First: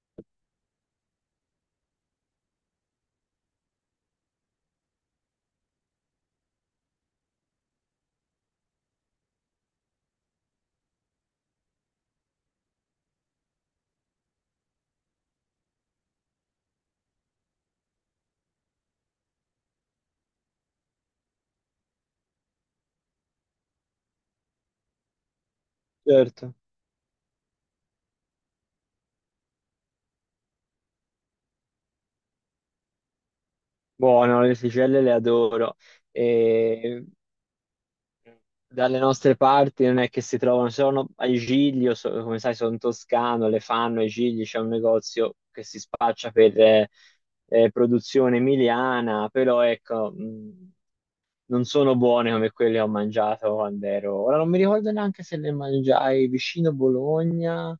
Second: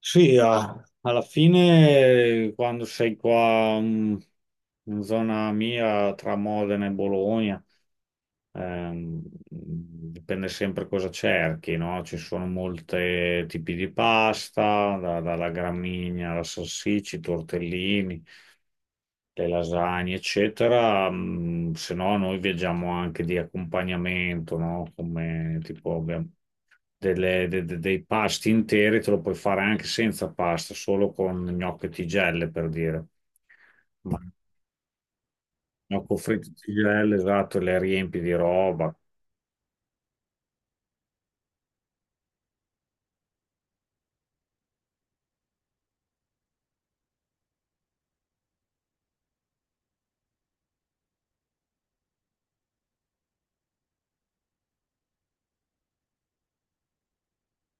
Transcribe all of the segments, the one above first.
Sì, alla fine quando sei qua, in zona mia tra Modena e Bologna, ehm, dipende sempre cosa cerchi, no? Ci sono molti tipi di pasta, dalla gramigna alla salsiccia, i tortellini, le lasagne, eccetera. Se no, noi viaggiamo anche di accompagnamento, no? Come tipo abbiamo Certo, dei pasti interi, te lo puoi fare anche senza pasta, solo con gnocchi e tigelle, per dire. Ma buono, le sticelle le adoro. gnocco fritto e E tigelle, esatto, le riempi di roba. dalle nostre parti non è che si trovano, sono a Giglio, come sai sono toscano, le fanno a Giglio, c'è un negozio che si spaccia per produzione emiliana, però ecco, non sono buone come quelle che ho mangiato quando ero. Ora non mi ricordo neanche se le mangiai vicino Bologna.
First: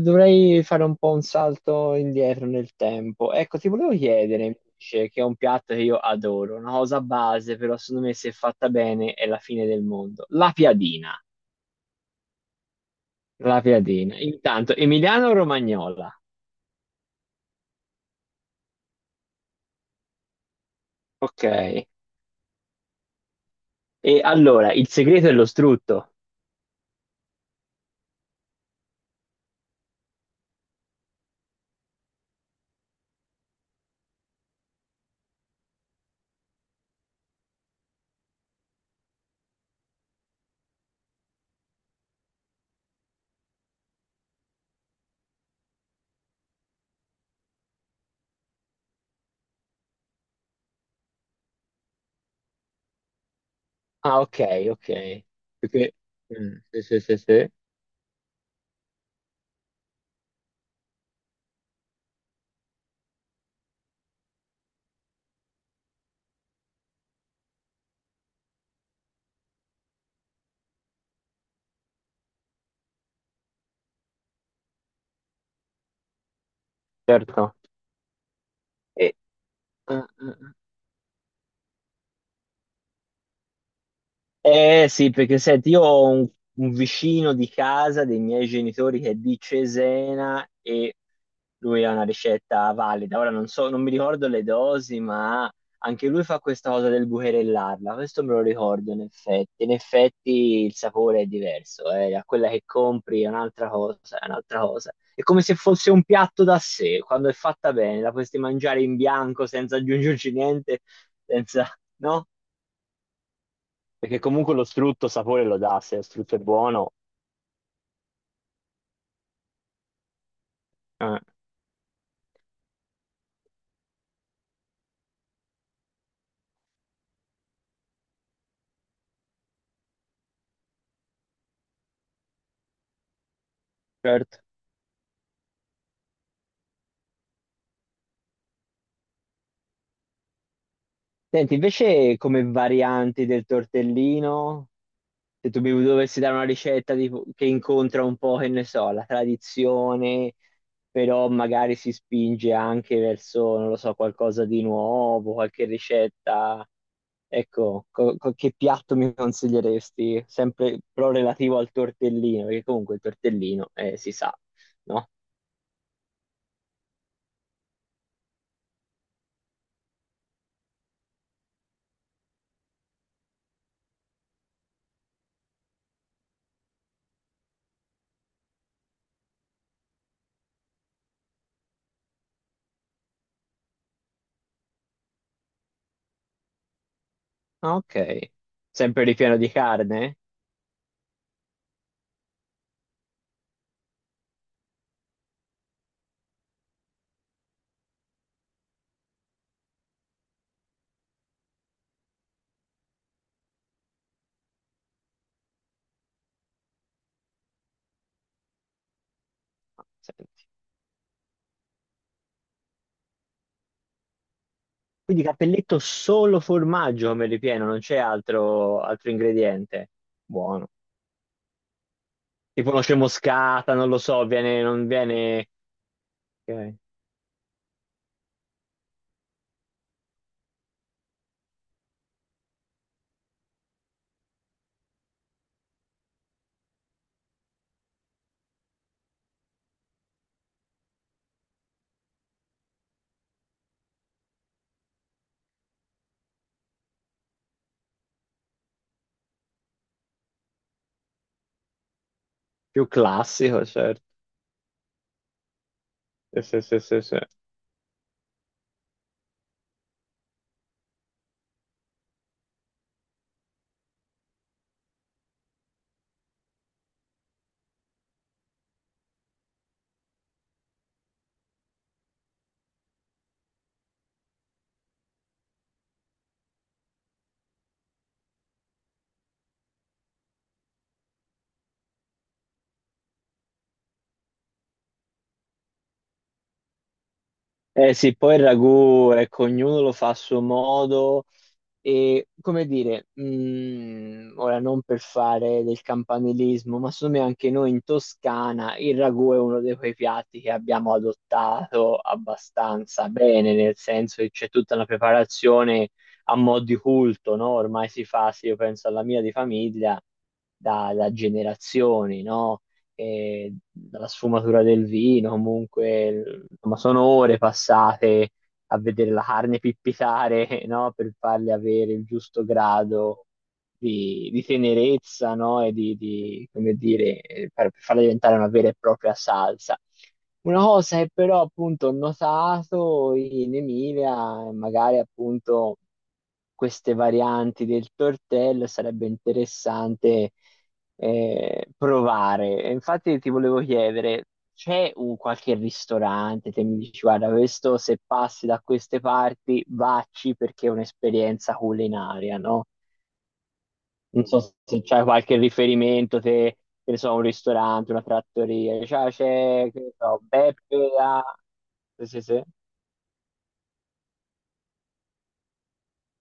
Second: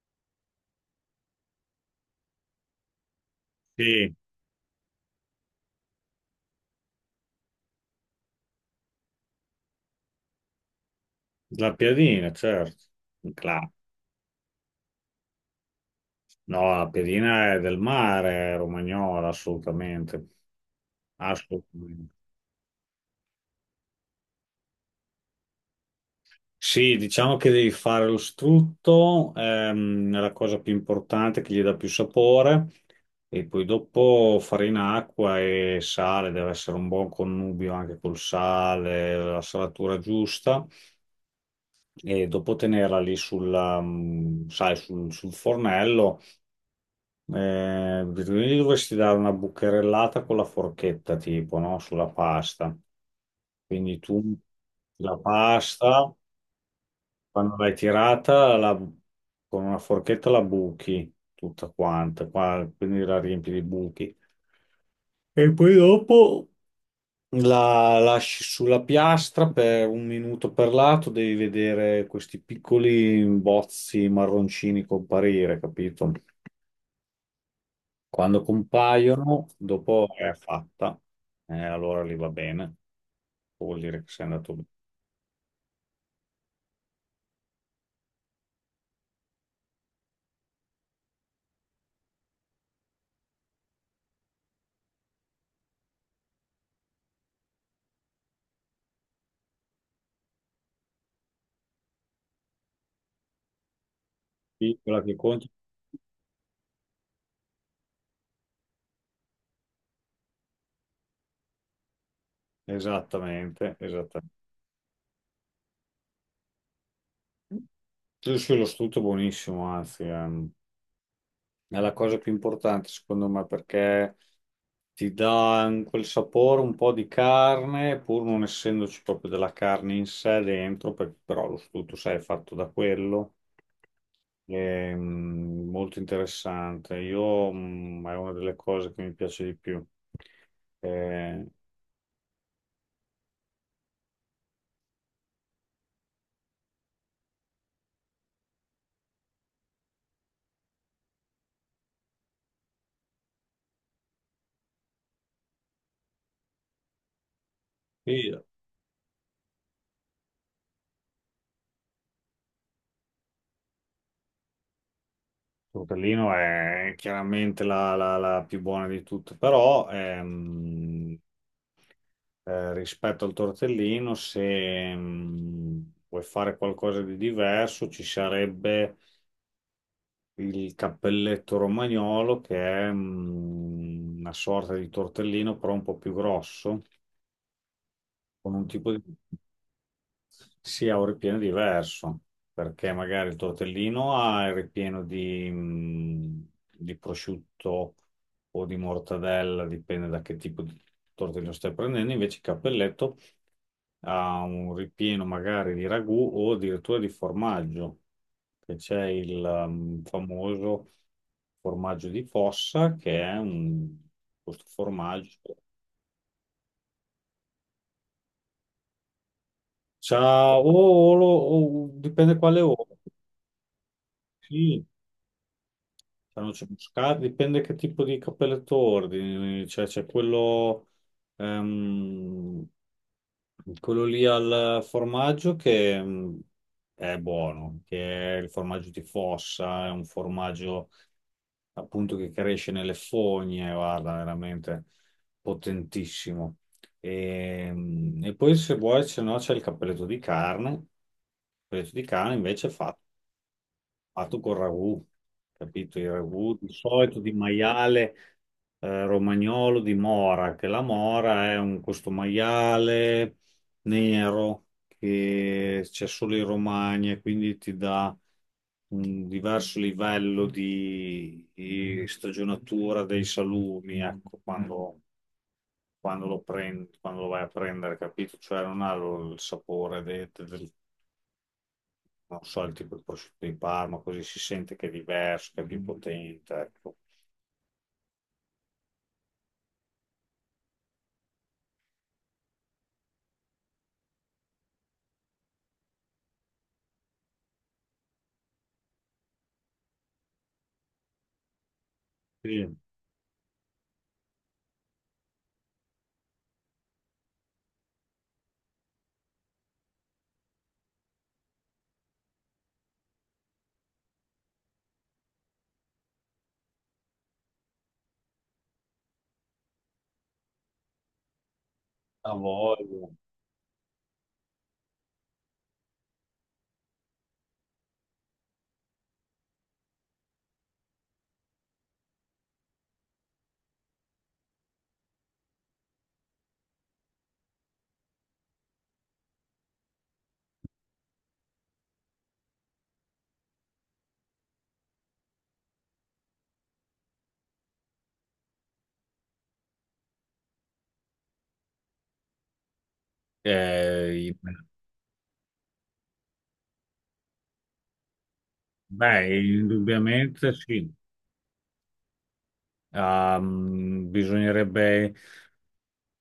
Dovrei fare un po' un salto indietro nel tempo. Ecco, ti volevo Sì, chiedere invece, che è un piatto che io adoro, una cosa base, però secondo me se fatta bene è la fine del mondo. La piadina. la piadina, certo. La La- piadina. Intanto, Emiliano o Romagnola. no, la piadina è del mare, è romagnola, assolutamente. Ok. Assolutamente. E allora, il segreto è lo strutto. Sì, diciamo che devi fare lo strutto, è la cosa più importante che gli dà più sapore, e poi dopo farina, acqua e sale, deve essere un buon connubio anche col sale, la salatura giusta, e dopo tenerla lì sulla, sai, sul fornello, gli dovresti dare una bucherellata con la forchetta, tipo, no? Sulla pasta. Quindi Ah, tu ok, la ok. Perché... pasta sì, sì, sì, sì. quando l'hai tirata con una forchetta la buchi tutta quanta, quindi la riempi di buchi. E poi dopo la lasci sulla piastra per un minuto per lato, devi vedere questi piccoli bozzi marroncini comparire, capito? Certo. Quando E... compaiono, dopo Ah, è ah, ah. fatta. Allora lì va bene, vuol dire che sei andato bene. Eh sì, perché senti, un vicino di casa dei miei genitori che è di Cesena e lui ha una ricetta valida. Ora non so, non mi ricordo le dosi, ma anche lui fa questa cosa del bucherellarla. Questo me lo ricordo in effetti. In effetti il sapore è diverso, eh. A quella che compri è un'altra cosa, è un'altra cosa. Piccola che È come conti. se fosse un piatto da sé, quando è fatta bene, la potresti mangiare in bianco senza aggiungerci niente, senza, no? Esattamente, Perché esattamente. comunque lo strutto sapore lo dà, se lo strutto è buono. Sì, sì, lo strutto è buonissimo, anzi, Eh. è la cosa più importante secondo me, perché ti dà quel sapore un po' di carne, pur non essendoci proprio della carne in sé dentro, però lo strutto, sai, è fatto da quello, Certo. è, molto interessante. Io, è una delle cose che mi piace di più. Eh, Senti, invece come varianti del tortellino, se tu mi dovessi dare che incontra un po', che ne so, la tradizione, però magari si spinge anche verso, non lo so, qualcosa di nuovo, qualche ricetta, ecco, sì, il che piatto mi consiglieresti? Sempre però relativo al tortellino, perché comunque il tortellino, si sa, no? tortellino è chiaramente la più buona di tutte, però... rispetto al tortellino, se vuoi fare qualcosa di diverso, ci sarebbe il cappelletto romagnolo, che è, una sorta di tortellino, però un po' più grosso, Ah, ok. con un tipo di... Sempre ripieno di carne? Sì, ha un ripieno diverso, perché magari il tortellino ha il ripieno di prosciutto o di mortadella, dipende da che tipo di tortellino stai prendendo, invece il cappelletto ha un ripieno magari di ragù o addirittura di formaggio, che c'è il Ah, senti. famoso formaggio di fossa, che è un, questo Quindi formaggio. cappelletto solo formaggio come ripieno, non c'è altro, altro ingrediente. C'ha Buono. o, dipende quale Tipo oro. noce moscata, non lo so, viene, non viene... Sanno ok. ciucciare, dipende che tipo di cappelletto ordini, cioè c'è quello, ehm, quello lì al formaggio che è buono, che è il formaggio di fossa, è un formaggio appunto che cresce nelle fogne, guarda, veramente potentissimo. E poi se vuoi, se no c'è il cappelletto di carne, il cappelletto di carne invece Più fatto classico, certo. fatto col ragù, capito? Il Sì, ragù sì, di sì, sì, sì. solito di maiale, romagnolo di mora, che la mora è un, questo maiale nero che c'è solo in Romagna, e quindi ti dà un diverso livello di stagionatura dei salumi, ecco, quando, quando lo prendi, quando lo vai a prendere, capito? Cioè non ha il sapore del, non so, il tipo di prosciutto di Parma, così si sente che è diverso, che è più potente, ecco. Eh sì, poi il ragù, ecco, ognuno lo fa a suo modo. E come dire, ora non per fare del campanilismo, ma secondo me anche noi in Toscana il ragù è uno di quei piatti che abbiamo adottato Sì, abbastanza bene, nel senso che c'è tutta una preparazione a mo' di culto, no? Ormai si fa, se io penso alla mia di famiglia, da generazioni, no? E dalla sfumatura del vino, comunque, insomma, sono ore passate a vedere la carne pippitare, no? Per farle avere il a giusto voglia. grado di tenerezza, no? E di, come dire, per farla diventare una vera e propria salsa. Una cosa che però appunto ho notato in Emilia, magari appunto queste varianti del tortello, sarebbe interessante provare. E infatti ti volevo chiedere, c'è un qualche ristorante che mi dici, guarda, questo se passi da queste parti, vacci perché è un'esperienza culinaria, no? Non Eh, i- so se c'è qualche riferimento, te, che ne so, un ristorante, una trattoria, cioè, beh, c'è, che ne so, indubbiamente sì. Beppe da... Sì, sì, sì. Bisognerebbe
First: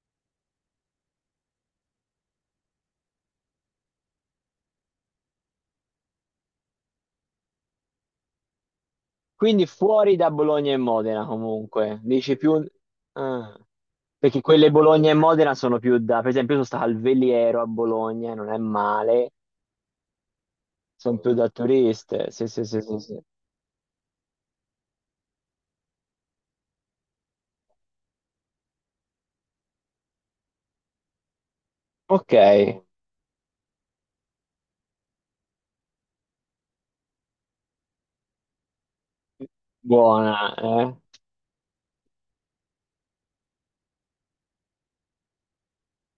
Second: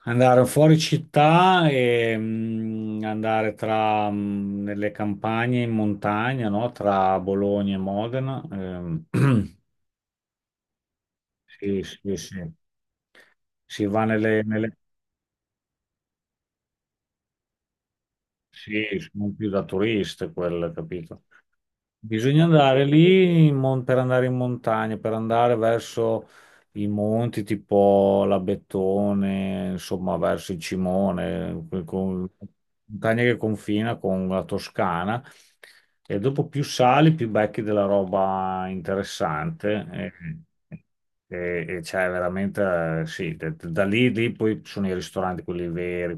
andare fuori città e, andare tra, nelle campagne in montagna, no? Tra Bologna e Modena. Quindi fuori da Bologna e Modena sì, comunque, sì, dici sì. più... ah, Si va perché nelle, nelle... quelle Bologna e Modena sono più da... Per esempio io sono stato al Veliero a Bologna, e non è Sì, male, sono più da turiste quelle, sono capito? più da turiste. Bisogna Sì, sì, sì, andare sì, sì. lì in per andare in montagna, per andare verso i monti tipo la Bettone, insomma verso il Cimone, Ok, montagna che confina con la Toscana. E dopo più sali, più becchi della roba interessante. buona, eh? E c'è veramente, sì, da lì, lì poi ci sono i ristoranti, quelli veri,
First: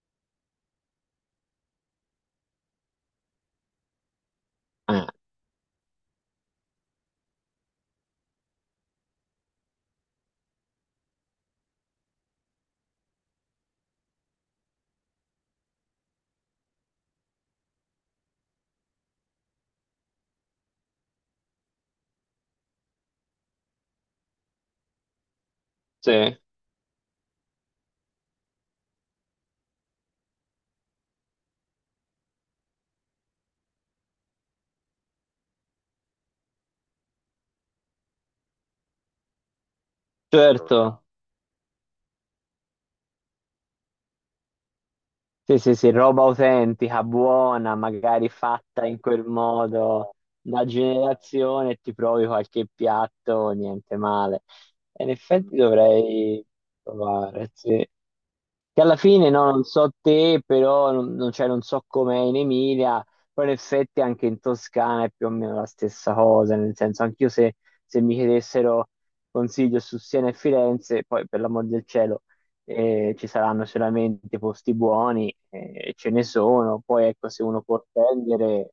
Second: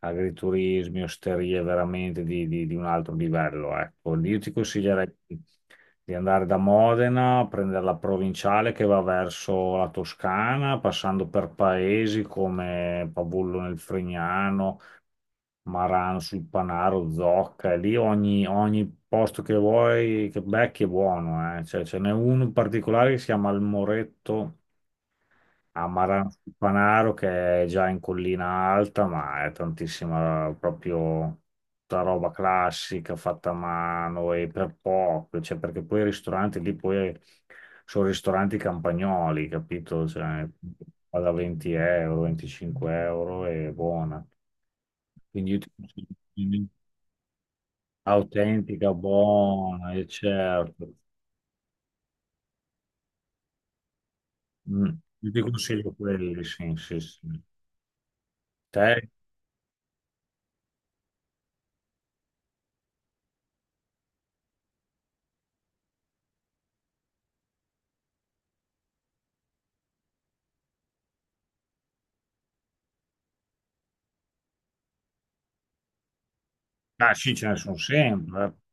agriturismi, osterie veramente di, di un altro livello. Ecco. Io ti Ah, consiglierei di andare da Modena, prendere la provinciale che va verso la Toscana, passando per paesi come Pavullo nel Fregnano, Marano sul Panaro, Zocca, e lì ogni, ogni posto che vuoi, che becchi è buono. Eh. Cioè, ce n'è uno in particolare che si chiama il Moretto a sì, Marano sul Panaro, che è già in collina alta, ma è tantissima proprio tutta roba classica fatta a mano e per poco, cioè perché poi i ristoranti lì poi sono ristoranti campagnoli, capito? Cioè, certo. va da 20 euro, 25 euro e buona. Quindi io Sì, ti sì, sì, roba consiglio autentica, buona, magari fatta autentica, in quel buona, e modo da certo. generazione, e ti provi qualche piatto, niente male. Mm. E in Io ti effetti consiglio quelli, dovrei sì, sì, sì. provare, sì. Che alla Te? fine, no, non so te, però cioè, non so com'è in Emilia, però in effetti anche in Toscana è più o meno la stessa cosa, nel senso, anch'io se mi chiedessero consiglio su Siena e Firenze, poi per l'amor del cielo ci saranno solamente posti buoni, ce ne sono, poi Ah, ecco sì, se ce ne uno sono può sempre, spendere,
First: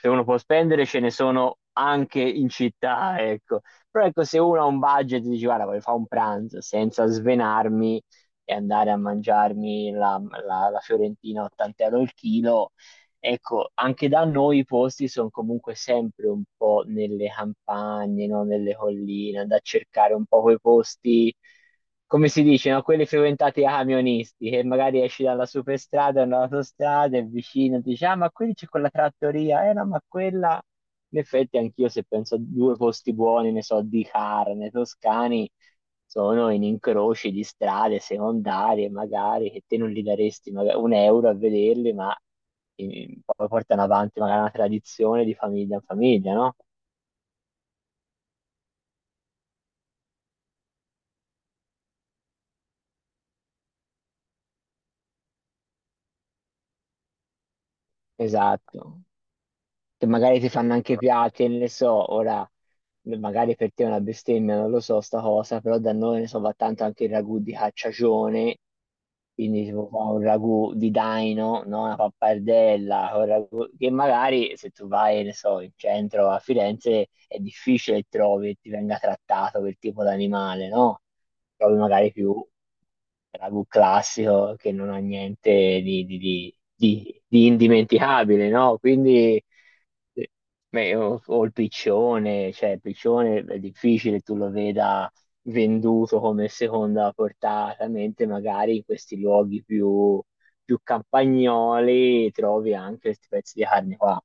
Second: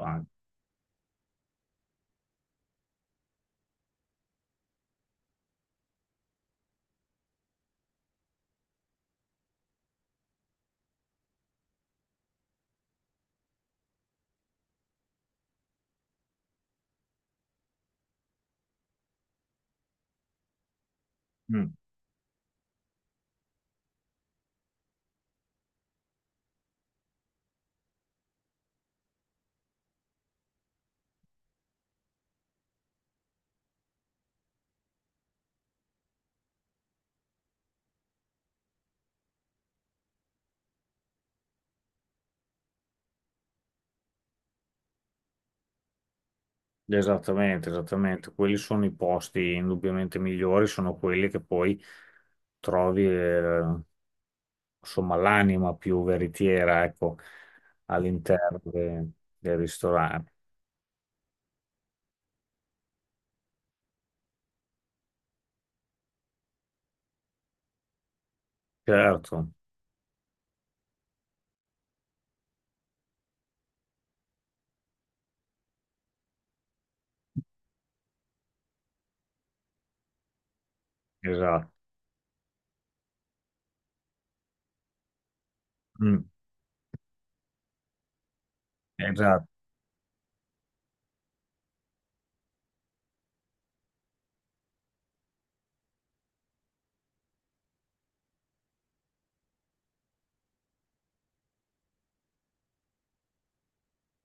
se uno può spendere ce ne sono anche in città, ecco. Però ecco se uno ha un budget e dice guarda voglio fare un pranzo senza svenarmi e andare a mangiarmi la fiorentina a 80 euro il chilo. Ecco, anche da noi i posti sono comunque sempre un po' nelle campagne, no? Nelle colline, da cercare un po' quei posti, Mm, come si dice, no? Quelli frequentati da camionisti, che magari esci dalla superstrada, dall'autostrada, è vicino, dici, ah, ma qui c'è quella trattoria, eh no, ma quella... In effetti anch'io se penso a due posti buoni, ne so, di carne, toscani, sono in incroci di strade secondarie, magari, che te non li daresti magari un euro a vederli, ma... E poi portano avanti magari una tradizione di famiglia in famiglia, no? esattamente, esattamente. Quelli sono i posti indubbiamente migliori, sono quelli che poi trovi, insomma, l'anima più veritiera, ecco, all'interno Esatto. Del Che ristorante. magari ti fanno anche piatti, ne so, ora magari per te è una bestemmia, non lo so sta cosa, però da noi ne so, va tanto anche il ragù di cacciagione, Certo, quindi tipo fa un ragù di daino, no? Una pappardella, che magari se tu vai, ne so, in centro a Firenze è difficile che trovi e ti venga trattato quel tipo d'animale, no? esatto. Trovi magari più ragù classico che non ha niente Mm, di indimenticabile, no? Quindi esatto. sì. Beh, o il piccione, cioè il piccione è difficile tu lo veda venduto come seconda portata, mentre magari in questi luoghi più, più campagnoli trovi anche questi pezzi di carne qua.